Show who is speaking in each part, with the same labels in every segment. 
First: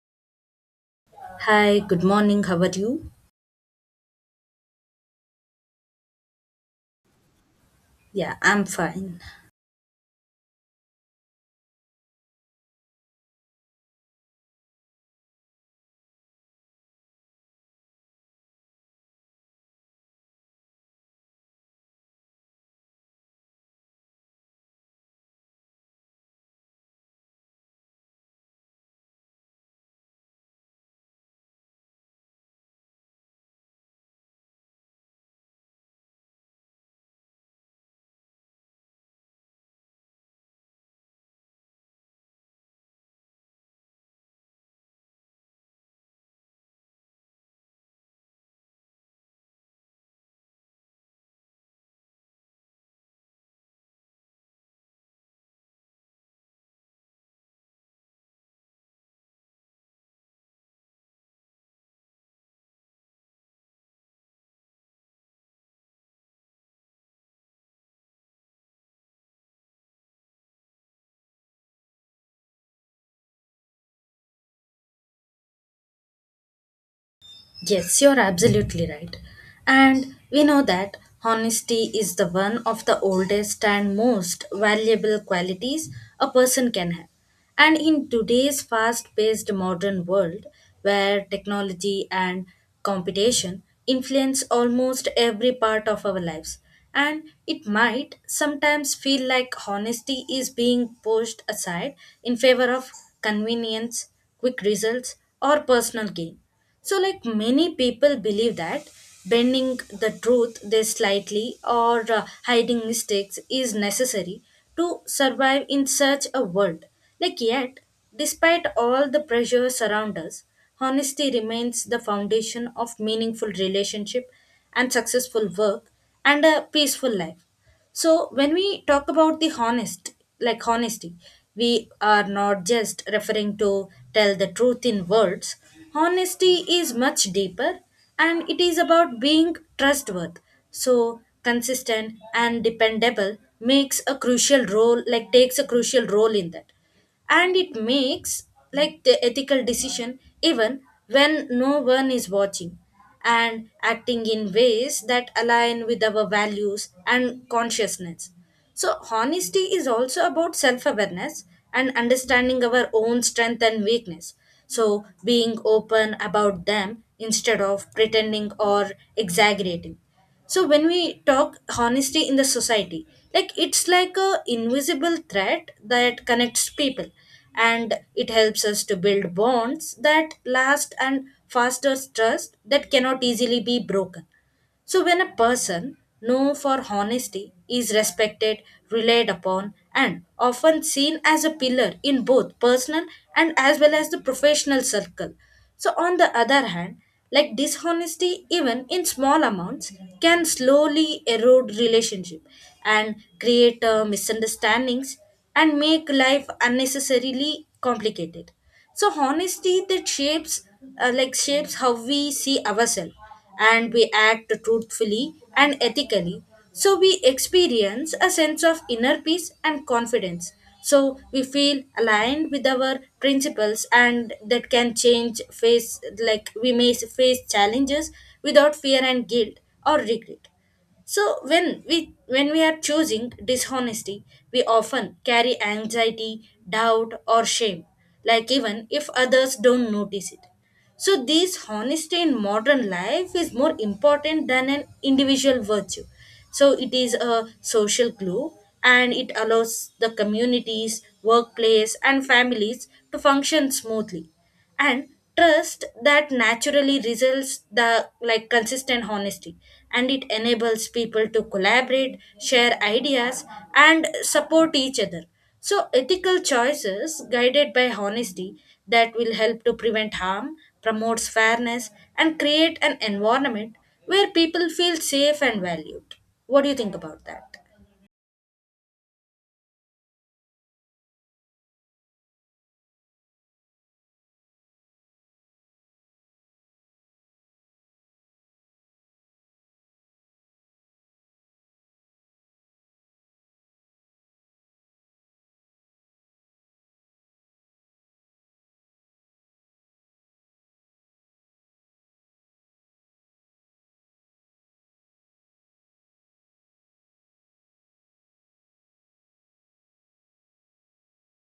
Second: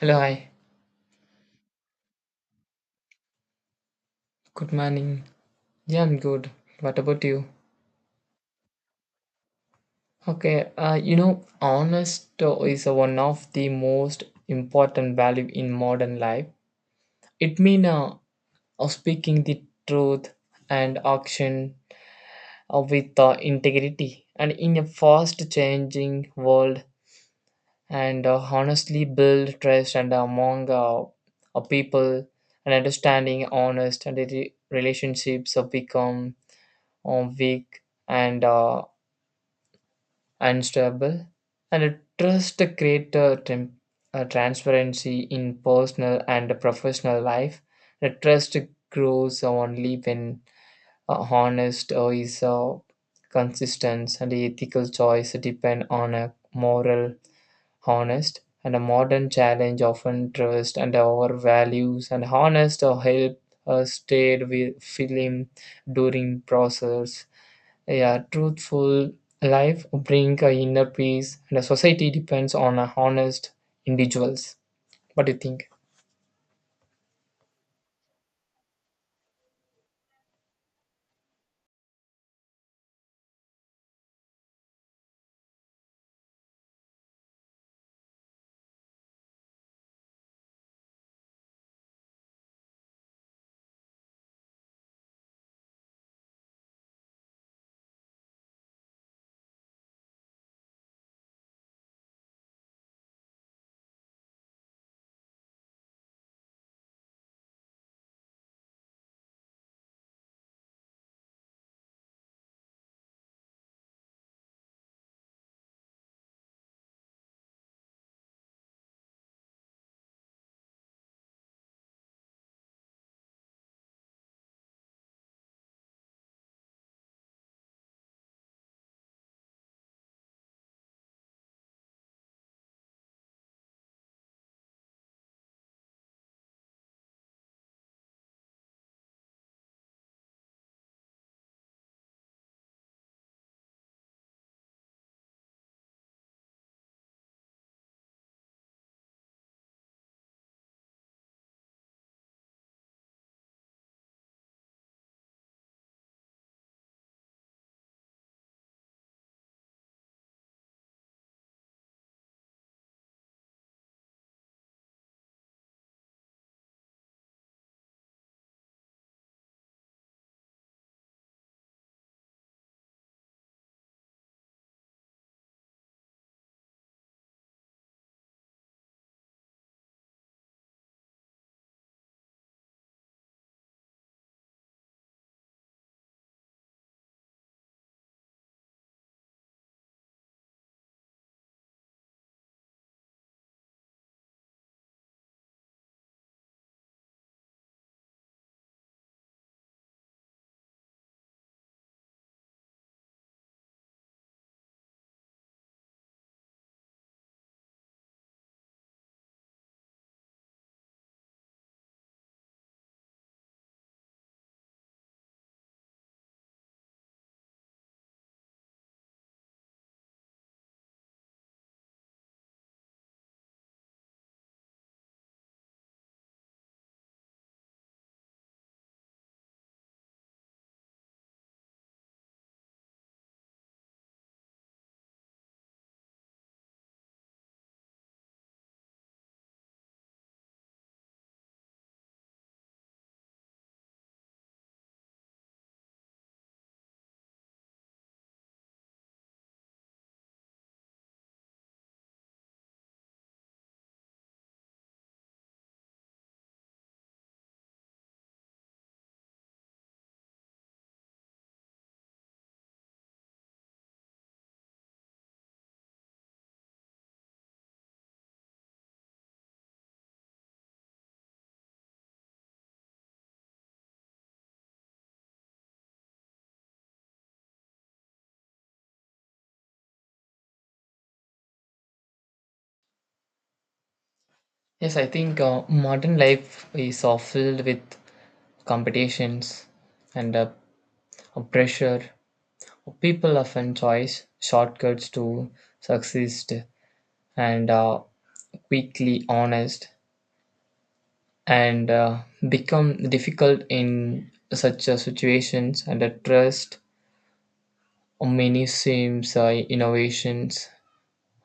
Speaker 1: Hello, hi.
Speaker 2: Hi, good morning. How are you?
Speaker 1: Good morning. Yeah, I'm good. What about you?
Speaker 2: Yeah, I'm fine.
Speaker 1: Okay, honest is one of the most important value in modern life. It means of speaking the truth and action with integrity. And in a fast changing world, and honestly build trust and among people and understanding honest and the relationships have become weak and unstable, and a trust create a transparency in personal and professional life. The trust grows only when honest or is consistent and ethical choice depend on a moral honest, and a modern challenge often trust and our values and honest or help stayed with film during process. A truthful life bring a inner peace, and a society depends on a honest individuals. What do you think?
Speaker 2: Yes, you're absolutely right. And we know that honesty is the one of the oldest and most valuable qualities a person can have. And in today's fast paced modern world, where technology and competition influence almost every part of our lives, and it might sometimes feel like honesty is being pushed aside in favor of convenience, quick results, or personal gain. So, like, many people believe that bending the truth this slightly or hiding mistakes is necessary to survive in such a world. Like, yet, despite all the pressure around us, honesty remains the foundation of meaningful relationship and successful work and a peaceful life. So when we talk about the honest, like honesty, we are not just referring to tell the truth in words. Honesty is much deeper, and it is about being trustworthy. So consistent and dependable makes a crucial role, like takes a crucial role in that, and it makes like the ethical decision even when no one is watching and acting in ways that align with our values and consciousness. So honesty is also about self awareness and understanding our own strength and weakness, so being open about them instead of pretending or exaggerating. So when we talk honesty in the society, like it's like a invisible thread that connects people, and it helps us to build bonds that last and fosters trust that cannot easily be broken. So, when a person known for honesty is respected, relied upon, and often seen as a pillar in both personal and as well as the professional circle. So, on the other hand, like dishonesty, even in small amounts, can slowly erode relationship and create misunderstandings and make life unnecessarily complicated. So honesty that shapes shapes how we see ourselves and we act truthfully and ethically. So we experience a sense of inner peace and confidence. So we feel aligned with our principles, and that can change face, like we may face challenges without fear and guilt or regret. So when we are choosing dishonesty, we often carry anxiety, doubt or shame, like even if others don't notice it. So, this honesty in modern life is more important than an individual virtue. So, it is a social glue, and it allows the communities, workplace, and families to function smoothly. And trust that naturally results the like consistent honesty, and it enables people to collaborate share ideas and support each other. So, ethical choices guided by honesty that will help to prevent harm, promotes fairness, and create an environment where people feel safe and valued. What do you think about that?
Speaker 1: Yes, I think modern life is filled with competitions and pressure. People often choose shortcuts to succeed and quickly honest and become difficult in such situations and trust many seems innovations.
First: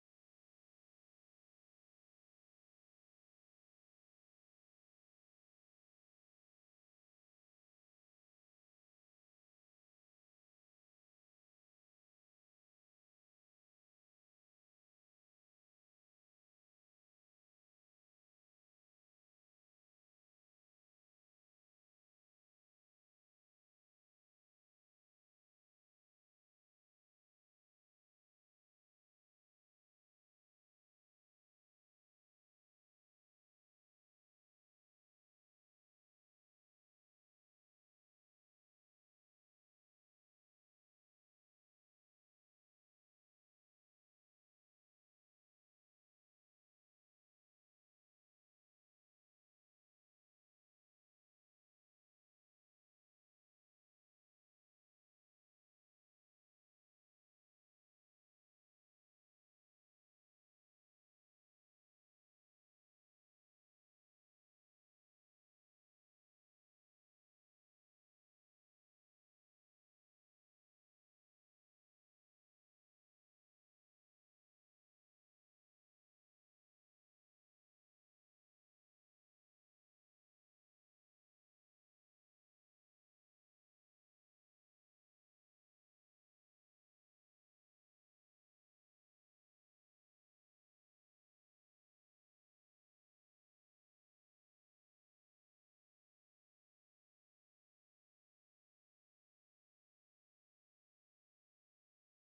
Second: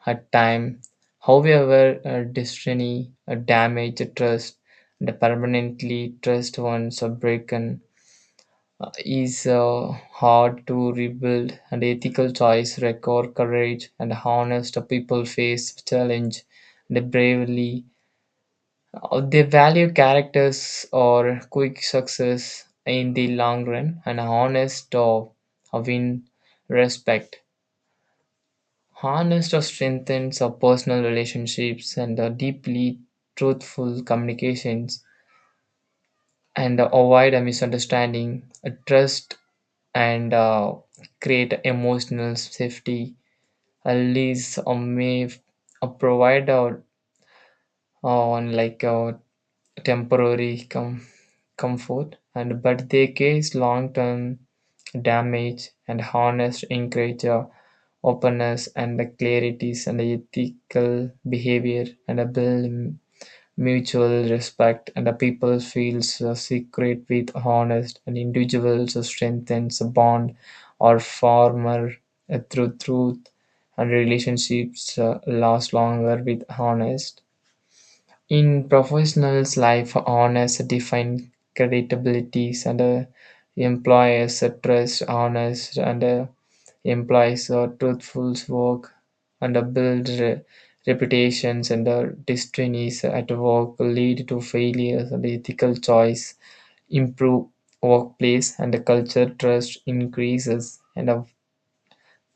Speaker 1: At time, however, destiny damage trust and permanently trust once are broken is hard to rebuild. And ethical choice record courage and honest people face challenge. They bravely. They value characters or quick success in the long run, and honest or win respect. Honest or strengthens our personal relationships and the deeply truthful communications, and avoid a misunderstanding, a trust, and create emotional safety. At least or may provide out on like temporary comfort, and but they cause long-term damage. And honest encourage openness and the clarities and the ethical behavior and a build mutual respect, and the people feels secret with honest. And individuals strengthens a bond or former through truth, and relationships last longer with honest. In professionals life honest define credibility, and employers trust honest, and implies a truthful work, and a build reputations, and a destinies at work lead to failures. And ethical choice improve workplace and the culture trust increases, and of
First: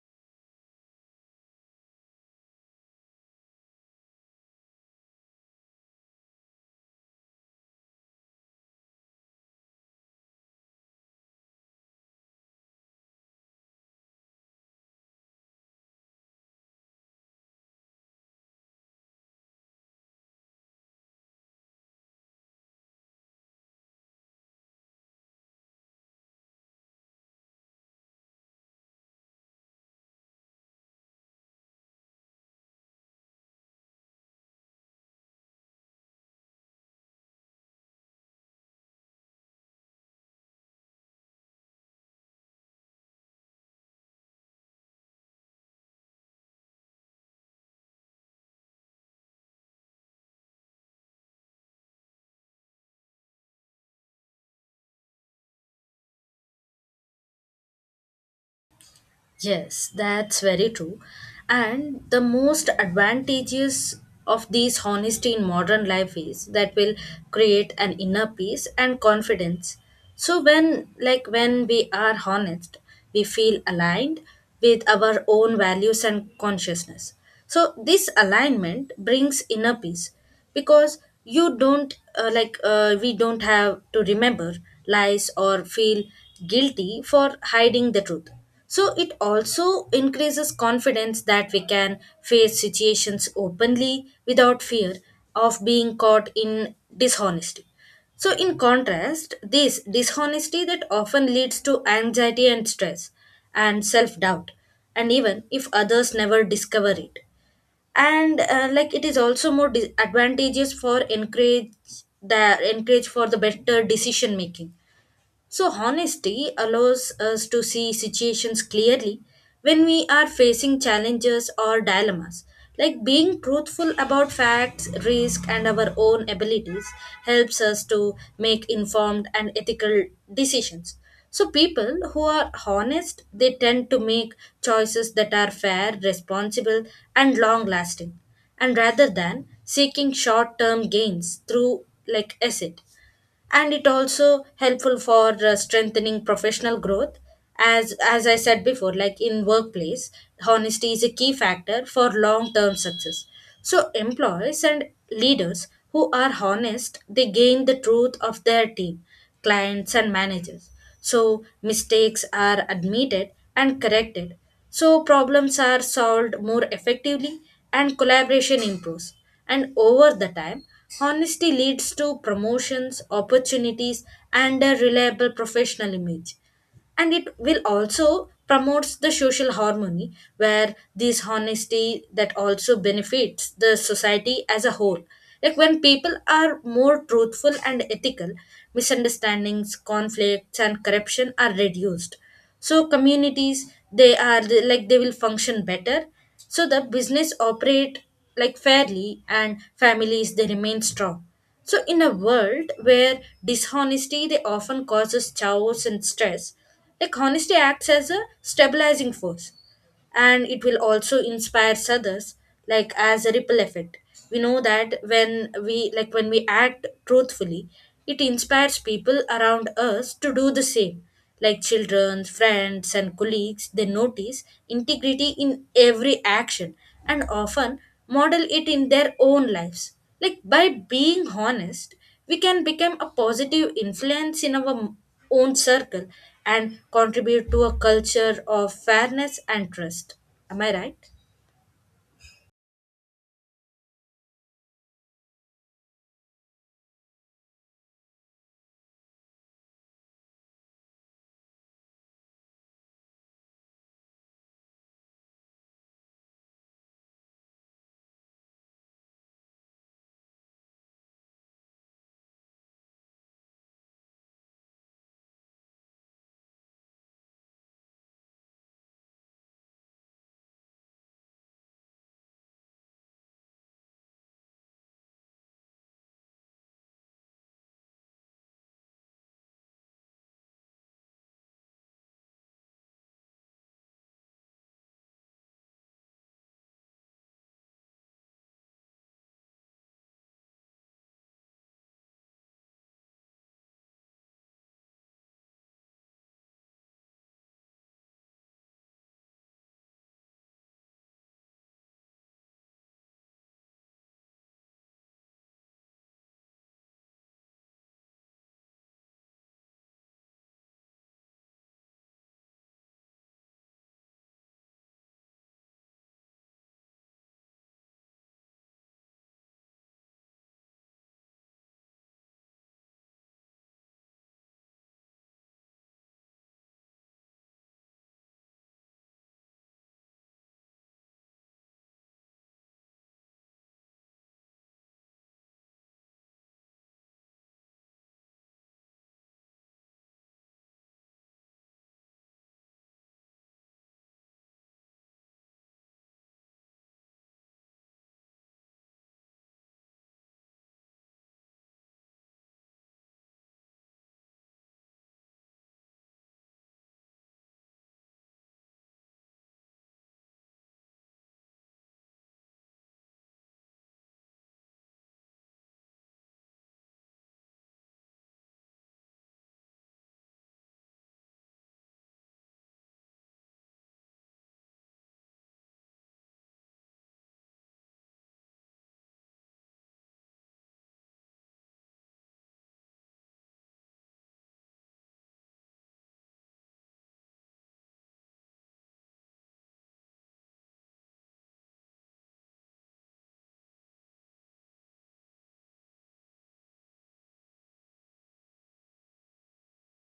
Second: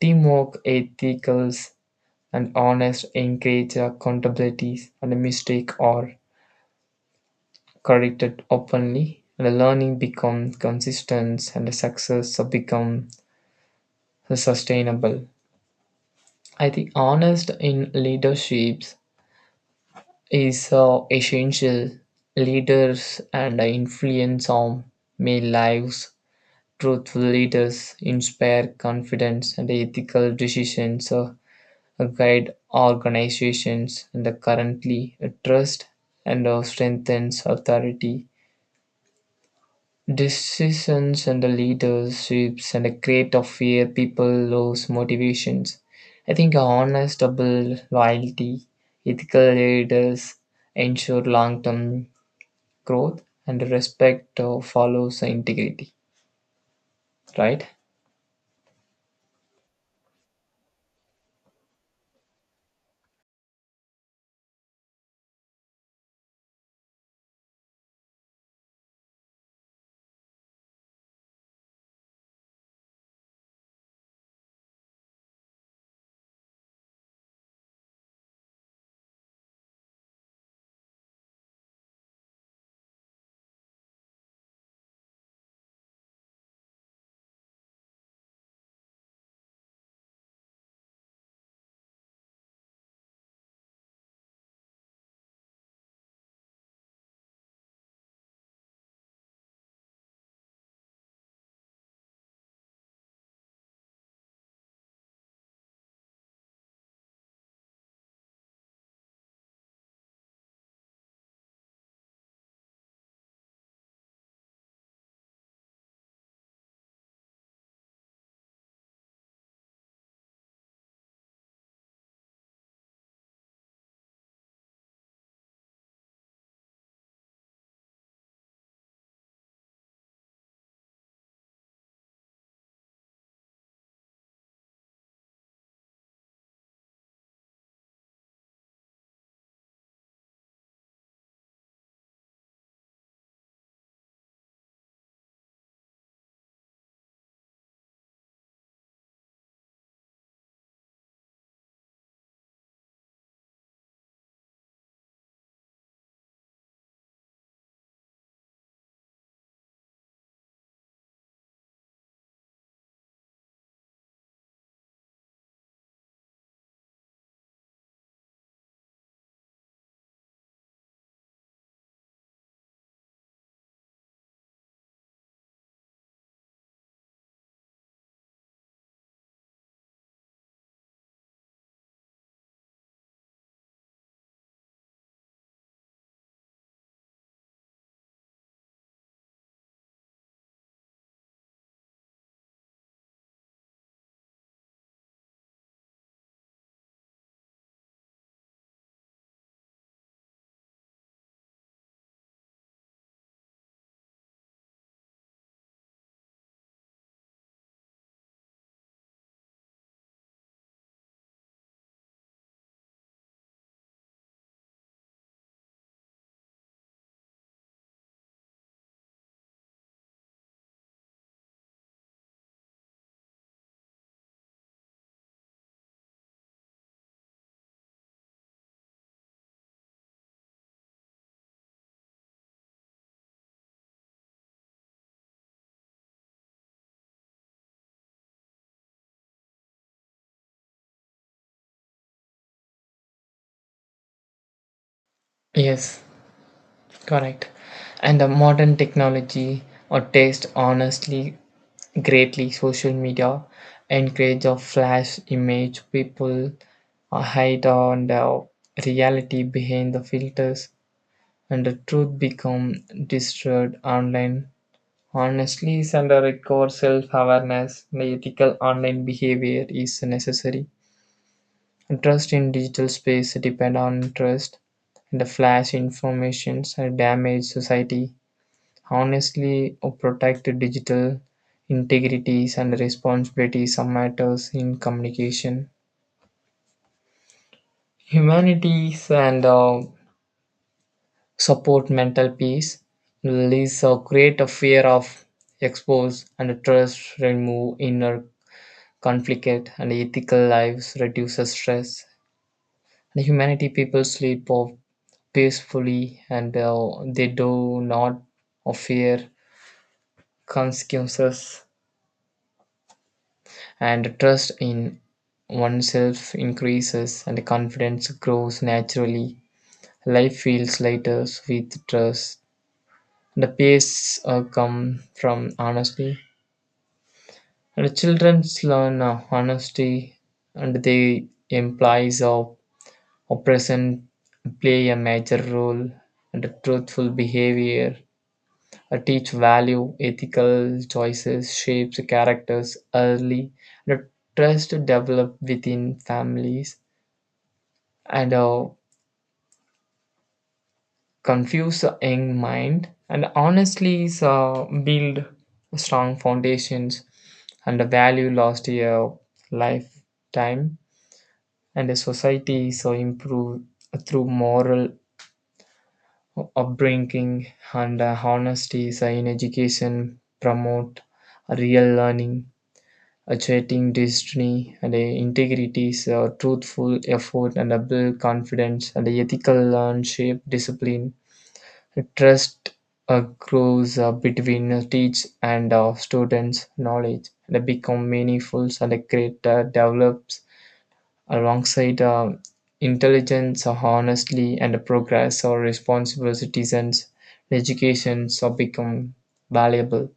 Speaker 1: teamwork ethicals. And honest encourage accountabilities, and a mistake are corrected openly, and the learning becomes consistent and the success become sustainable. I think honest in leaderships is essential. Leaders and influence on my lives. Truthful leaders inspire confidence and ethical decisions, guide organizations, and currently trust and strengthens authority. Decisions and the leaderships and the create of fear people lose motivations. I think honest, double loyalty, ethical leaders ensure long-term growth and respect follows integrity, right?
Speaker 2: Yes, that's very true. And the most advantageous of these honesty in modern life is that will create an inner peace and confidence. So when we are honest, we feel aligned with our own values and consciousness. So this alignment brings inner peace because you don't like we don't have to remember lies or feel guilty for hiding the truth. So it also increases confidence that we can face situations openly without fear of being caught in dishonesty. So, in contrast, this dishonesty that often leads to anxiety and stress and self doubt, and even if others never discover it. And like it is also more dis- advantageous for encourage the encourage for the better decision making. So, honesty allows us to see situations clearly when we are facing challenges or dilemmas. Like being truthful about facts, risk, and our own abilities helps us to make informed and ethical decisions. So, people who are honest, they tend to make choices that are fair, responsible, and long lasting, and rather than seeking short term gains through like asset. And it also helpful for strengthening professional growth as I said before, like in workplace honesty is a key factor for long term success. So employees and leaders who are honest they gain the truth of their team, clients, and managers. So mistakes are admitted and corrected. So problems are solved more effectively and collaboration improves. And over the time, honesty leads to promotions, opportunities, and a reliable professional image, and it will also promotes the social harmony, where this honesty that also benefits the society as a whole. Like when people are more truthful and ethical, misunderstandings conflicts and corruption are reduced. So communities they are like they will function better. So the business operate like fairly, and families they remain strong. So in a world where dishonesty they often causes chaos and stress, like honesty acts as a stabilizing force, and it will also inspire others like as a ripple effect. We know that when we act truthfully, it inspires people around us to do the same. Like children, friends and colleagues, they notice integrity in every action, and often model it in their own lives. Like by being honest, we can become a positive influence in our own circle and contribute to a culture of fairness and trust. Am I right?
Speaker 1: Yes, correct. And the modern technology or taste honestly greatly social media encourage a flash image people hide on the reality behind the filters, and the truth become destroyed online. Honestly is under a core self-awareness, and ethical online behavior is necessary. Trust in digital space depend on trust, and the flash informations and damage society. Honestly, or protect the digital integrities, and responsibilities are matters in communication. Humanities and support mental peace. Release or create a fear of expose, and trust remove inner conflict, and ethical lives reduces stress. And humanity people sleep of peacefully, and they do not fear consequences, and trust in oneself increases, and confidence grows naturally. Life feels lighter with trust. The pace come from honesty, and the children learn honesty, and they implies of oppression play a major role. And the truthful behavior teach value, ethical choices, shapes characters early. The trust develop within families, and confuse a young mind, and honestly build strong foundations, and the value lost a lifetime, and the society so improve through moral upbringing. And honesty so in education promote real learning achieving destiny, and integrities, truthful effort and a build confidence, and a ethical leadership discipline trust grows between teach and students knowledge and become meaningful, and great develops alongside intelligence honestly, and progress or responsible citizens educations become valuable.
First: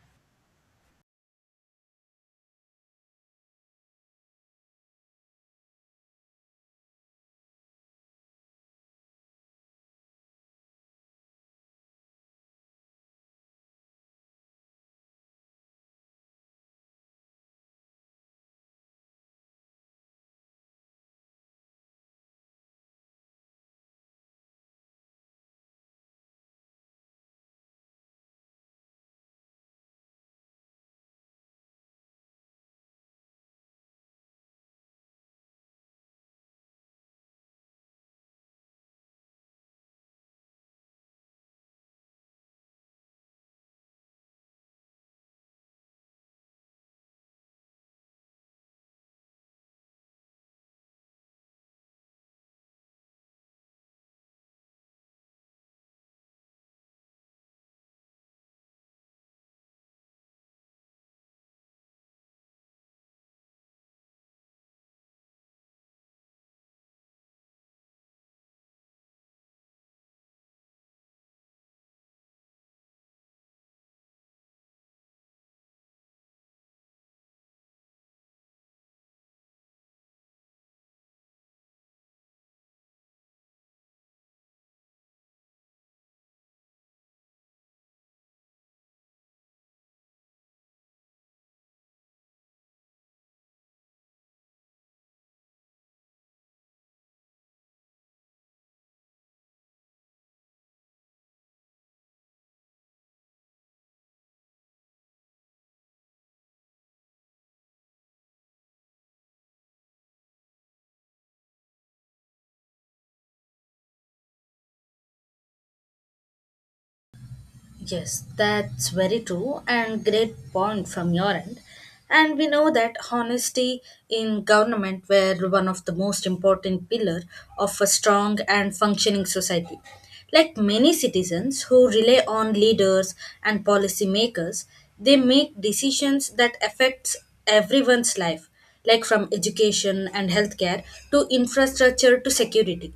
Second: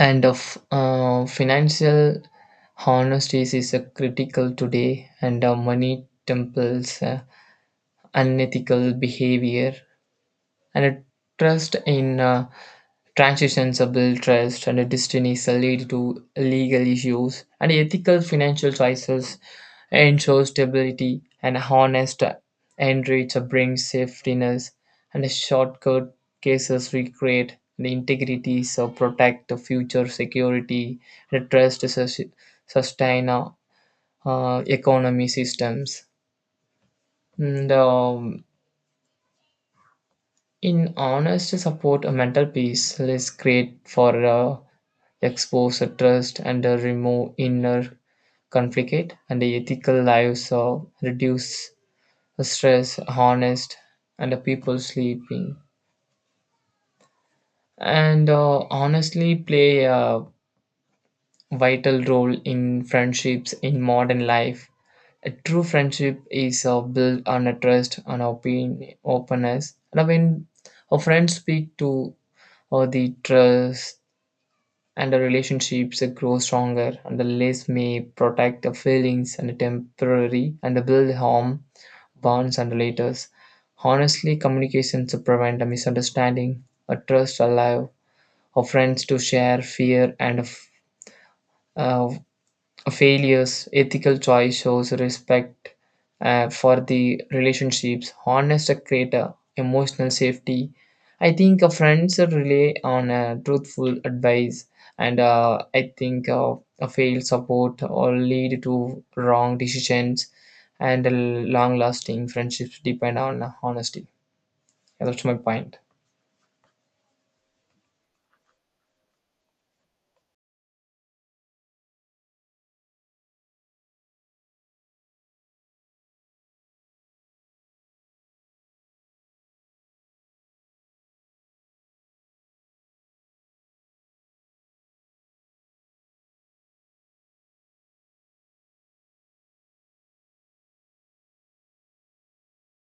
Speaker 1: And of financial honesty is a critical today, and money temples unethical behavior and a trust in transitions a build trust, and destinies lead to legal issues, and ethical financial choices ensure stability, and honest enrich brings safetiness, and shortcut cases recreate the integrity so protect the future security, and trust sustain economy systems. And, in honest support, a mental peace is great for. Expose trust, and remove inner conflict, and ethical lives of reduce stress honest, and the people sleeping, and honestly play a vital role in friendships in modern life. A true friendship is built on a trust on opinion openness. And when our friends speak to or the trust and the relationships grow stronger, and the less may protect the feelings and the temporary and the build home bonds and relators. Honestly communications to prevent a misunderstanding, a trust alive or friends to share fear and of, uh, failures, ethical choice shows respect for the relationships. Honest create a emotional safety. I think a friends rely on truthful advice, and I think a failed support or lead to wrong decisions, and long lasting friendships depend on honesty. Yeah, that's my point.
Speaker 2: Yes, that's very true and great point from your end. And we know that honesty in government were one of the most important pillar of a strong and functioning society. Like many citizens who rely on leaders and policy makers, they make decisions that affects everyone's life, like from education and healthcare to infrastructure to security.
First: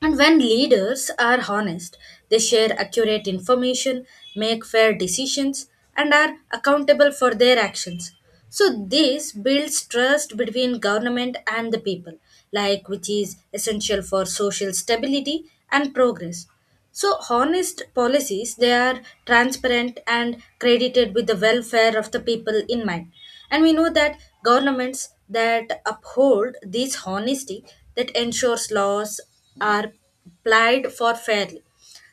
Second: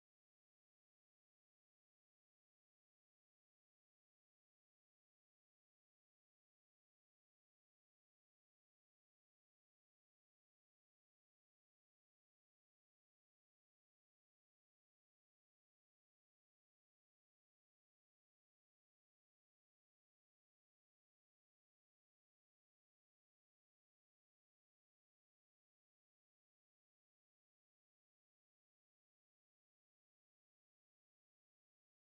Speaker 2: And when leaders are honest, they share accurate information, make fair decisions, and are accountable for their actions. So, this builds trust between government and the people, like which is essential for social stability and progress. So honest policies they are transparent and credited with the welfare of the people in mind. And we know that governments that uphold this honesty that ensures laws are applied for fairly.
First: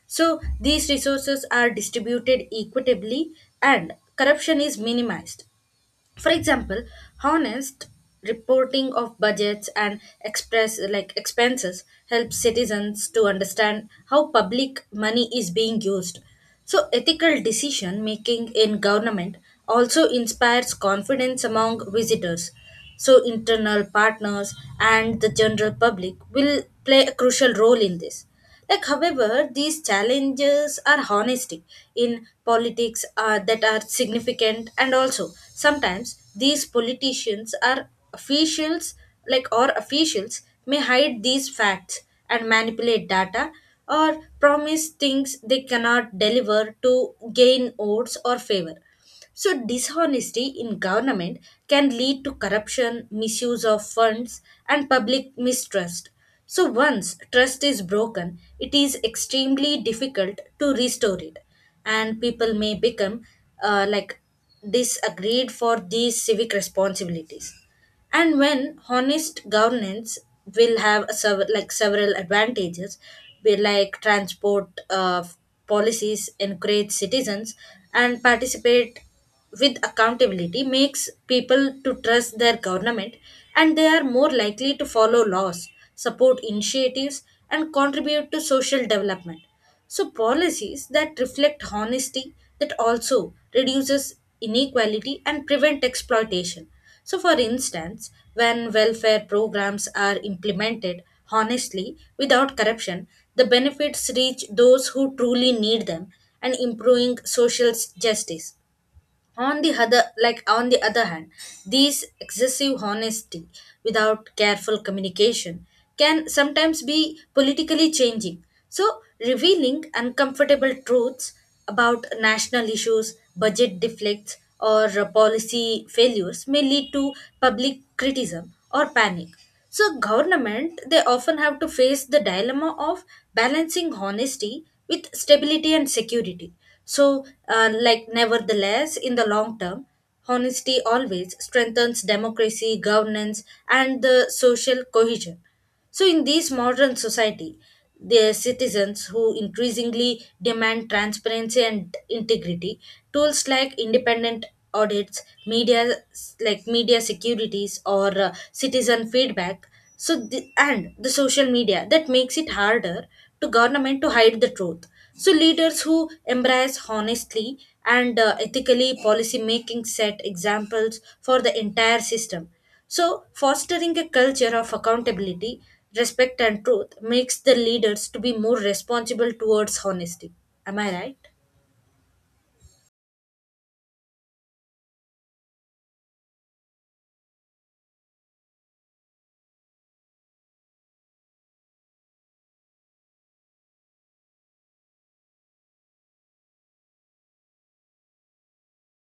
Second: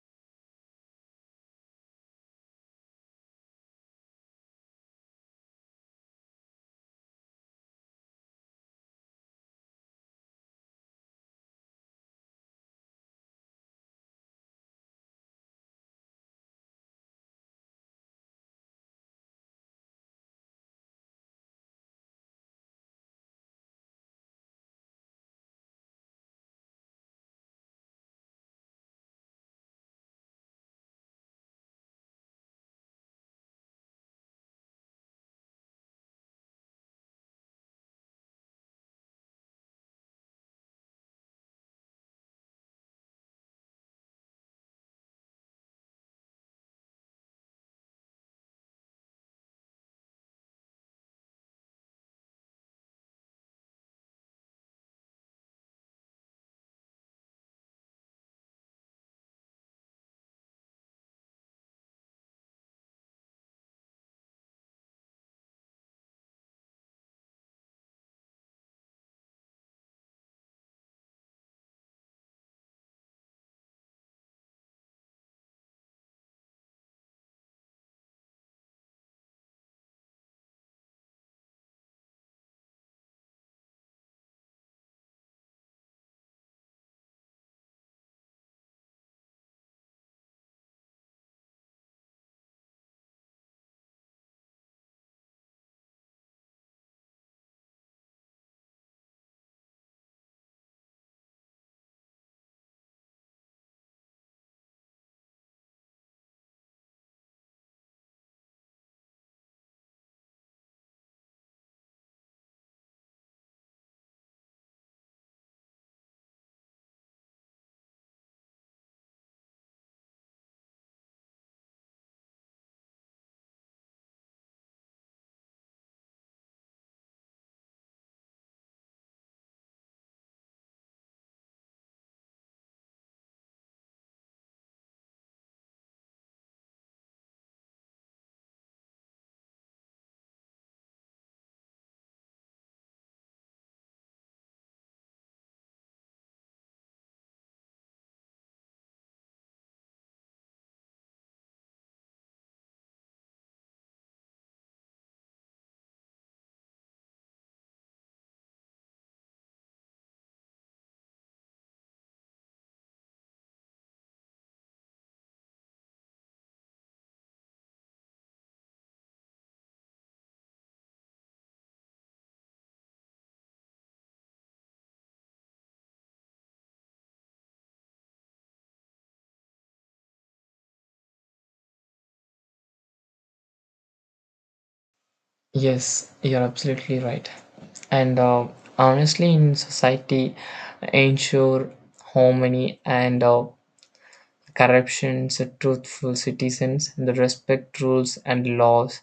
Speaker 2: So these resources are distributed equitably and corruption is minimized. For example, honest reporting of budgets and express like expenses helps citizens to understand how public money is being used. So ethical decision making in government also inspires confidence among visitors, so, internal partners and the general public will play a crucial role in this. Like, however, these challenges are honesty in politics that are significant, and also sometimes these politicians are officials, like or officials, may hide these facts and manipulate data or promise things they cannot deliver to gain votes or favor. So, dishonesty in government can lead to corruption, misuse of funds, and public mistrust. So, once trust is broken, it is extremely difficult to restore it, and people may become uh, like disagreed for these civic responsibilities. And when honest governance will have a sev- like several advantages, be like transport uh, policies encourage citizens and participate with accountability makes people to trust their government, and they are more likely to follow laws, support initiatives, and contribute to social development. So policies that reflect honesty that also reduces inequality and prevent exploitation. So for instance, when welfare programs are implemented honestly without corruption, the benefits reach those who truly need them and improving social justice. On the other, like on the other hand, these excessive honesty without careful communication can sometimes be politically changing. So, revealing uncomfortable truths about national issues, budget deflects, or policy failures may lead to public criticism or panic. So government they often have to face the dilemma of balancing honesty with stability and security. So like nevertheless in the long term, honesty always strengthens democracy governance and the social cohesion. So, in these modern society, the citizens who increasingly demand transparency and integrity, tools like independent audits, media like media securities or citizen feedback, so the, and the social media that makes it harder to government to hide the truth. So leaders who embrace honestly and ethically policy making set examples for the entire system, so, fostering a culture of accountability, respect, and truth makes the leaders to be more responsible towards honesty. Am I right?
Speaker 1: Yes, you're absolutely right. And honestly, in society, ensure harmony and corruptions, truthful citizens, the respect rules and laws,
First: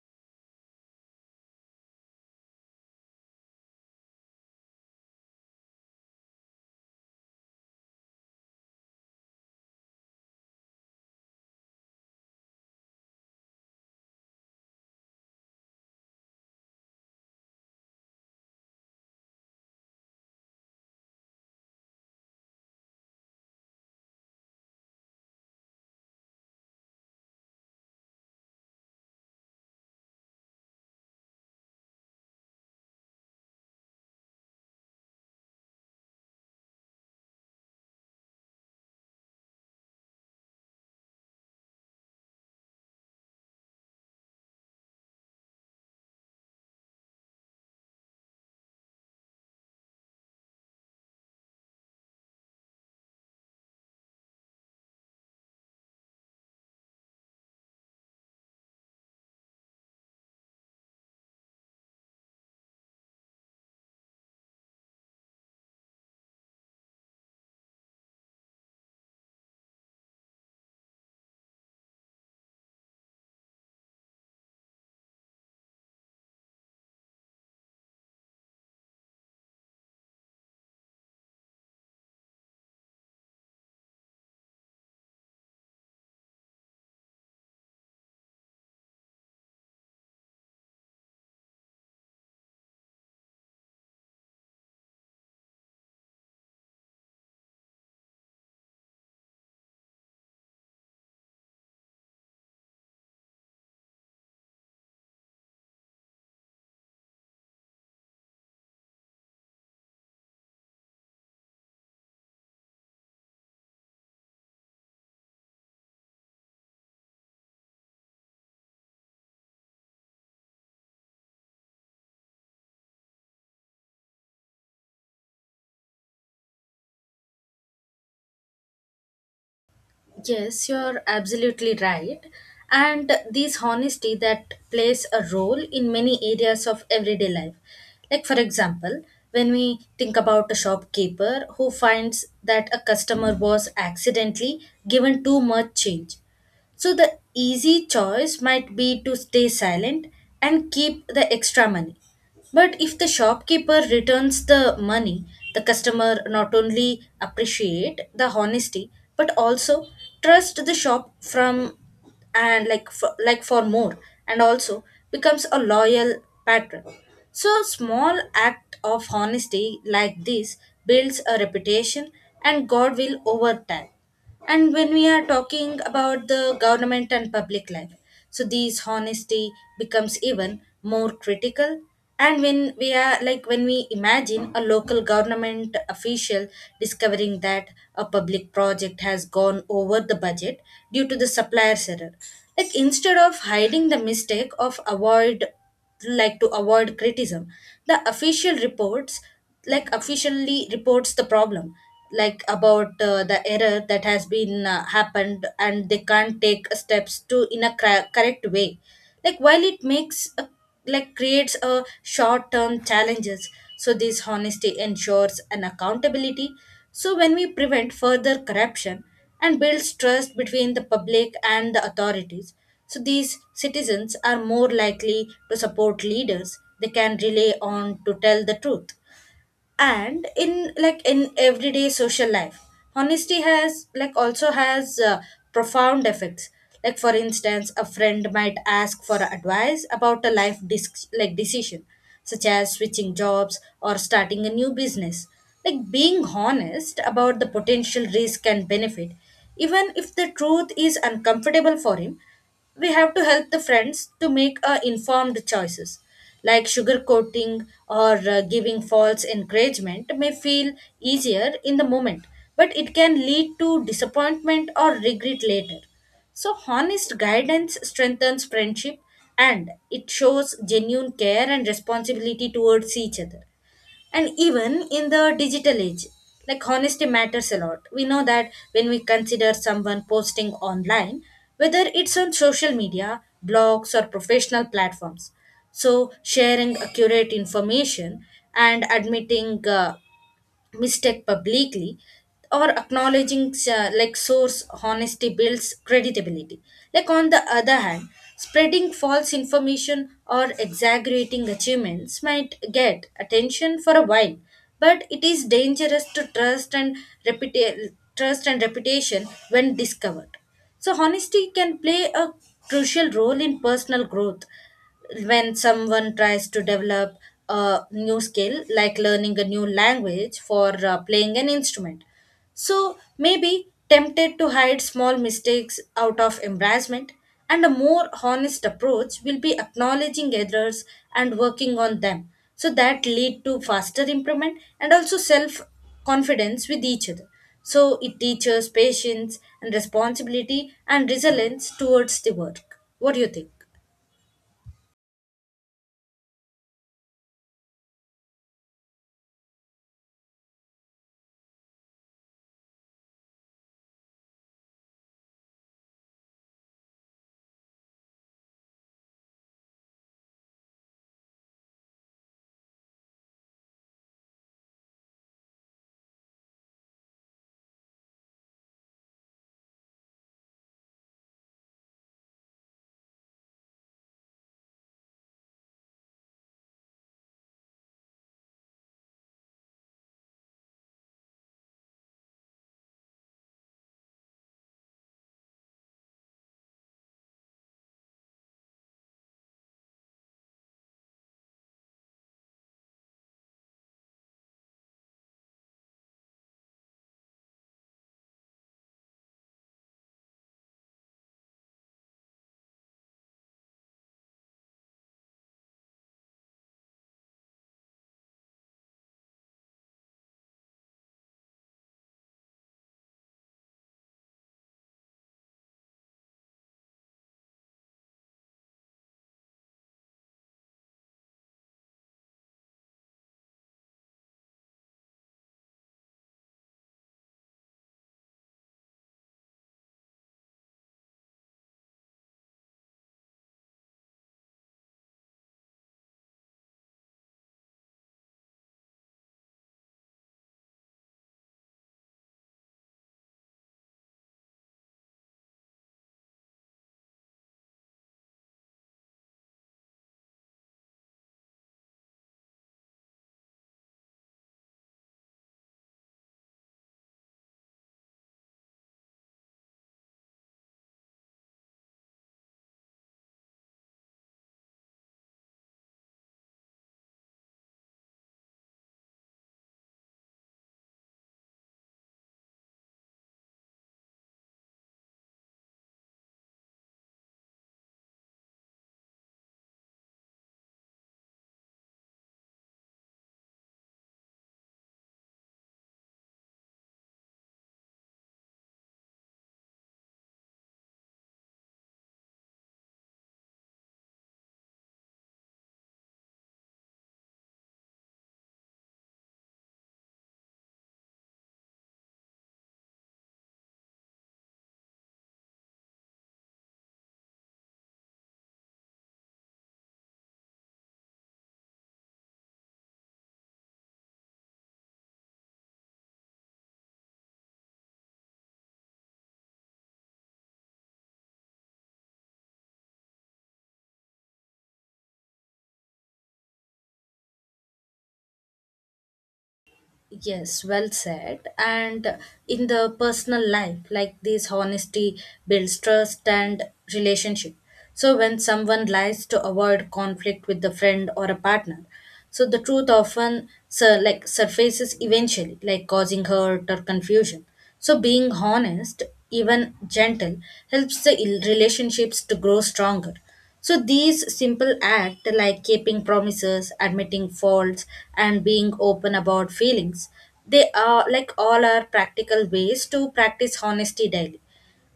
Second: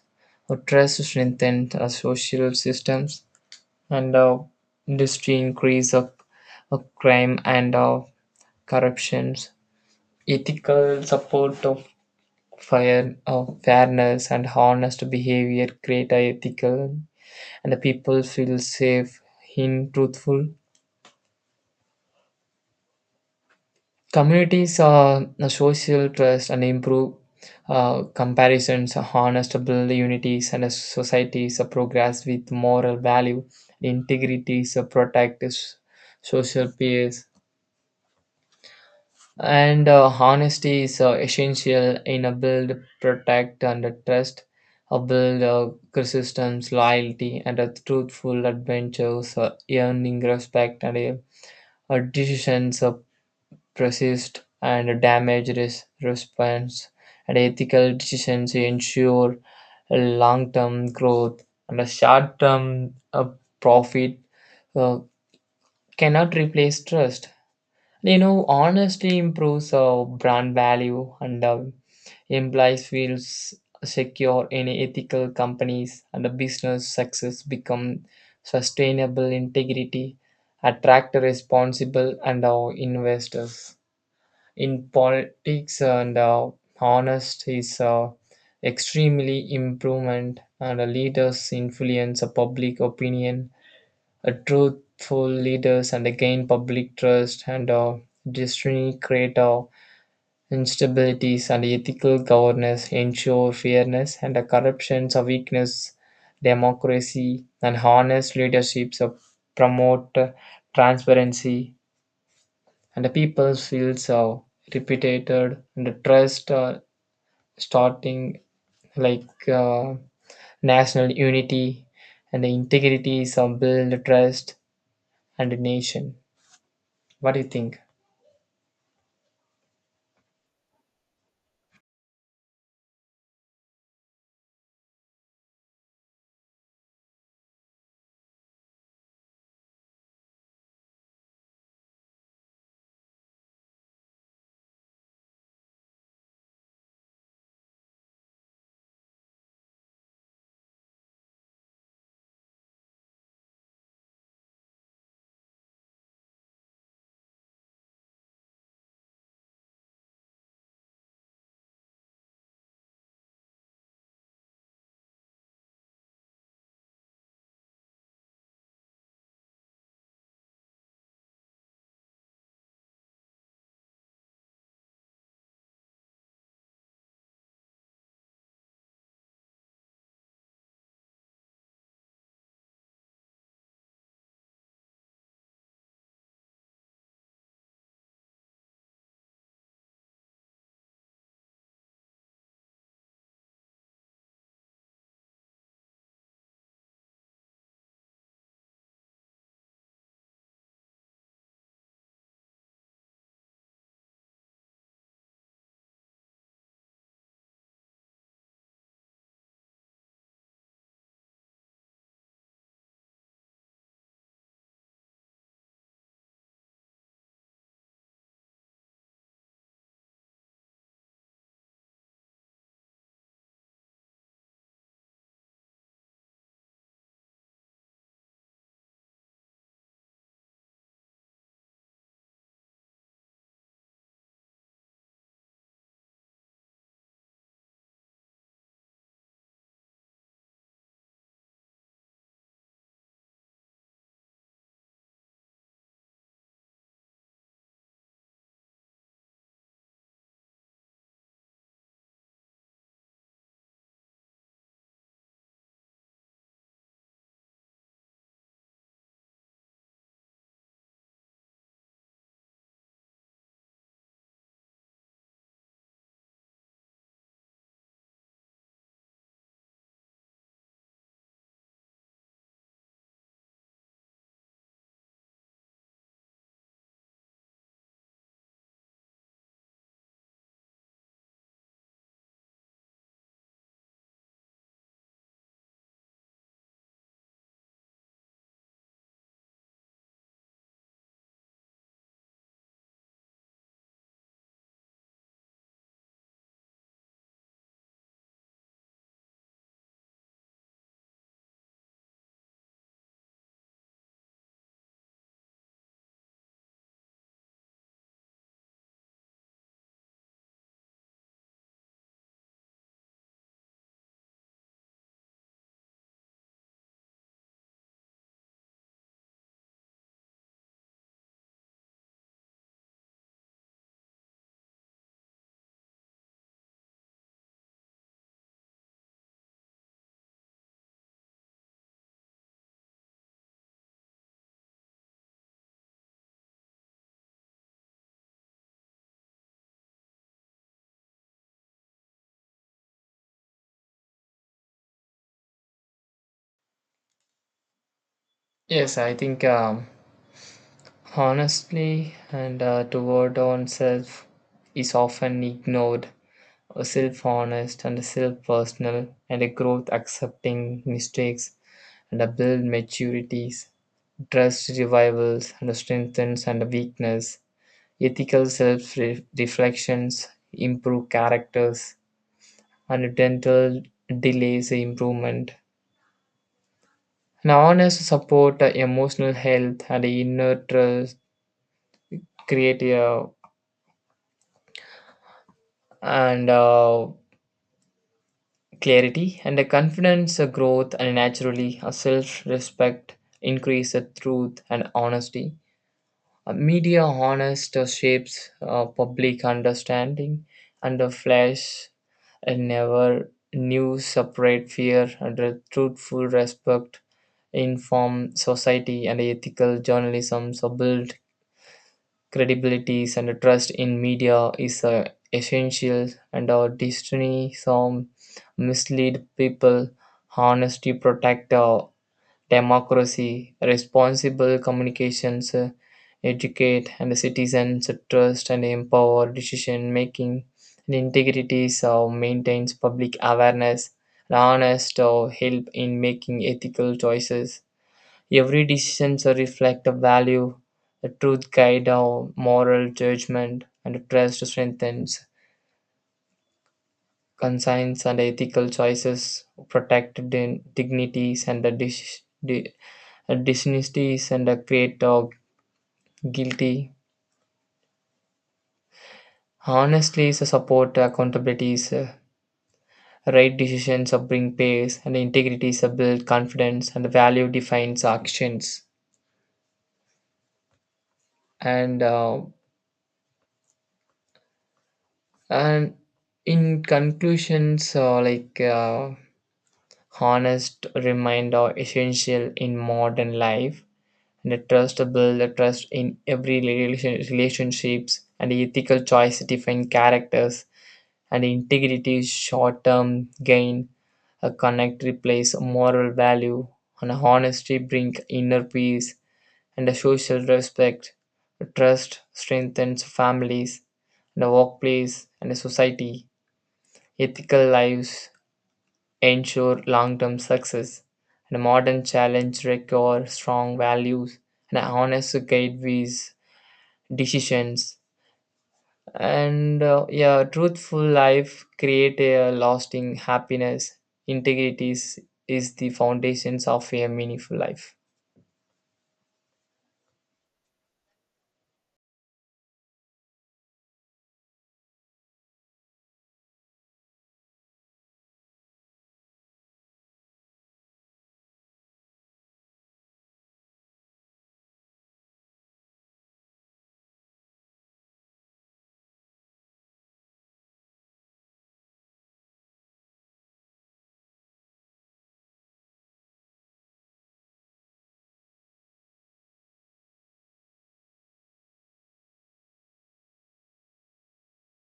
Speaker 1: trust strengthen social systems, and industry increase of crime and corruptions, ethical support of fire, of fairness, and honest behavior create a ethical, and the people feel safe in truthful communities are a social trust and improve comparisons harness to unities, and a societies a progress with moral value integrity is a protect social peers. And honesty is essential in a build protect and a trust a build persistence loyalty and a truthful adventures earning respect, and a decisions resist, and damage response, and ethical decisions ensure a long-term growth, and a short-term profit uh, cannot replace trust. You know, honesty improves brand value, and implies feels secure in ethical companies, and the business success become sustainable integrity attract responsible and our investors in politics. And honest is extremely improvement, and a leaders influence a public opinion, a truthful leaders and again public trust, and destiny create instabilities, and ethical governance ensure fairness and the corruptions of weakness democracy. And honest leaderships promote transparency, and the people feel so repeated, and the trust starting like national unity, and the integrity is build trust and the nation. What do you think?
Speaker 2: Yes, you're absolutely right. And this honesty that plays a role in many areas of everyday life. Like, for example, when we think about a shopkeeper who finds that a customer was accidentally given too much change, so the easy choice might be to stay silent and keep the extra money. But if the shopkeeper returns the money, the customer not only appreciate the honesty but also trust the shop from and like for more, and also becomes a loyal patron. So small act of honesty like this builds a reputation and God will over time. And when we are talking about the government and public life, so these honesty becomes even more critical. And when we are like, when we imagine a local government official discovering that a public project has gone over the budget due to the supplier's error, like instead of hiding the mistake of avoid to avoid criticism, the official reports, like officially reports the problem, like about the error that has been happened and they can't take steps to in a correct way, like while it makes a, like creates a short term challenges, so this honesty ensures an accountability, so when we prevent further corruption and builds trust between the public and the authorities, so these citizens are more likely to support leaders they can rely on to tell the truth. And in like in everyday social life, honesty has like also has profound effects. Like for instance, a friend might ask for advice about a life like decision, such as switching jobs or starting a new business. Like being honest about the potential risk and benefit, even if the truth is uncomfortable for him, we have to help the friends to make informed choices, like sugarcoating or giving false encouragement may feel easier in the moment, but it can lead to disappointment or regret later, so honest guidance strengthens friendship and it shows genuine care and responsibility towards each other. And even in the digital age, like honesty matters a lot, we know that when we consider someone posting online, whether it's on social media blogs or professional platforms, so sharing accurate information and admitting mistake publicly or acknowledging like source, honesty builds credibility. Like on the other hand, spreading false information or exaggerating achievements might get attention for a while, but it is dangerous to trust and trust and reputation when discovered. So, honesty can play a crucial role in personal growth. When someone tries to develop a new skill, like learning a new language for playing an instrument, so maybe tempted to hide small mistakes out of embarrassment, and a more honest approach will be acknowledging errors and working on them. So that lead to faster improvement and also self confidence with each other. So it teaches patience and responsibility and resilience towards the work. What do you think?
Speaker 1: Yes, I think honestly and toward oneself is often ignored self honest and self personal, and a growth accepting mistakes, and a build maturities. Trust revivals and strengthens and weakness. Ethical self-reflections improve characters, and dental delays improvement. And honest support, emotional health, and inner trust create a, and clarity and a confidence, a growth, and naturally a self-respect increase, a truth and honesty. Media honors the shapes public understanding, and the flesh and never knew separate fear, and a truthful respect inform society, and ethical journalism so build credibilities, and a trust in media is essential. And our destiny some mislead people. Honesty protect democracy, responsible communications, educate and citizens trust and empower decision making, and integrity so maintains public awareness, and honest or help in making ethical choices. Every decision so reflect a value, the truth guide our moral judgment, and trust strengthens. Conscience and ethical choices protect dignities, and the a dishonesty is and a create dog guilty. Honestly is a support accountability is a right decisions of bring pace, and integrity is a build confidence, and value defines actions, and uh, and in conclusions like honest reminder essential in modern life, and a trust to build a trust in every relationships, and ethical choice define characters, and integrity short-term gain a connect replace moral value, and honesty bring inner peace and a social respect. Trust strengthens families, the workplace, and the society. Ethical lives ensure long-term success, and modern challenge require strong values, and honest guide with decisions. And yeah truthful life create a lasting happiness. Integrity is the foundations of a meaningful life.
Speaker 2: Yes, well said. And in the personal life, like this, honesty builds trust and relationship. So when someone lies to avoid conflict with the friend or a partner, so the truth often like surfaces eventually, like causing hurt or confusion. So being honest, even gentle, helps the relationships to grow stronger. So these simple acts like keeping promises, admitting faults, and being open about feelings, they are like all are practical ways to practice honesty daily.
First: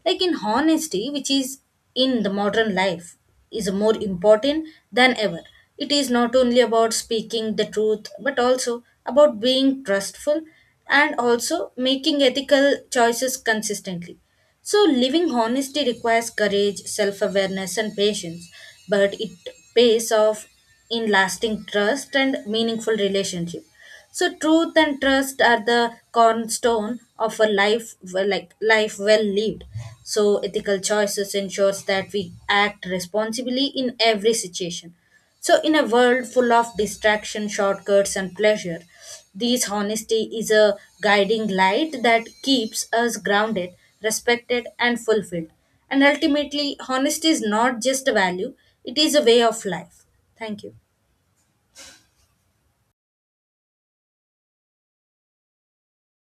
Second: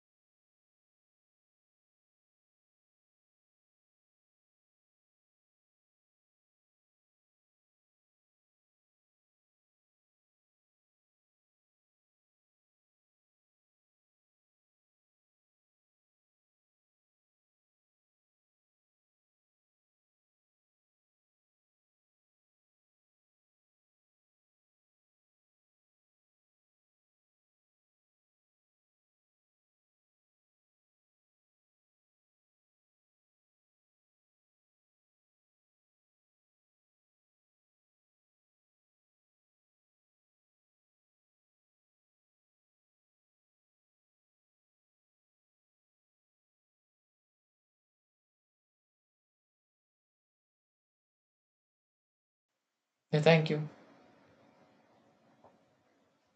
Speaker 2: Like in honesty, which is in the modern life, is more important than ever. It is not only about speaking the truth, but also about being trustful and also making ethical choices consistently. So, living honesty requires courage, self awareness, and patience, but it pays off in lasting trust and meaningful relationship. So, truth and trust are the cornerstone of a life, well, like life well lived. So, ethical choices ensures that we act responsibly in every situation. So, in a world full of distraction, shortcuts, and pleasure, this honesty is a guiding light that keeps us grounded, respected, and fulfilled. And ultimately, honesty is not just a value, it is a way of life. Thank you.
Speaker 1: Yeah, thank you.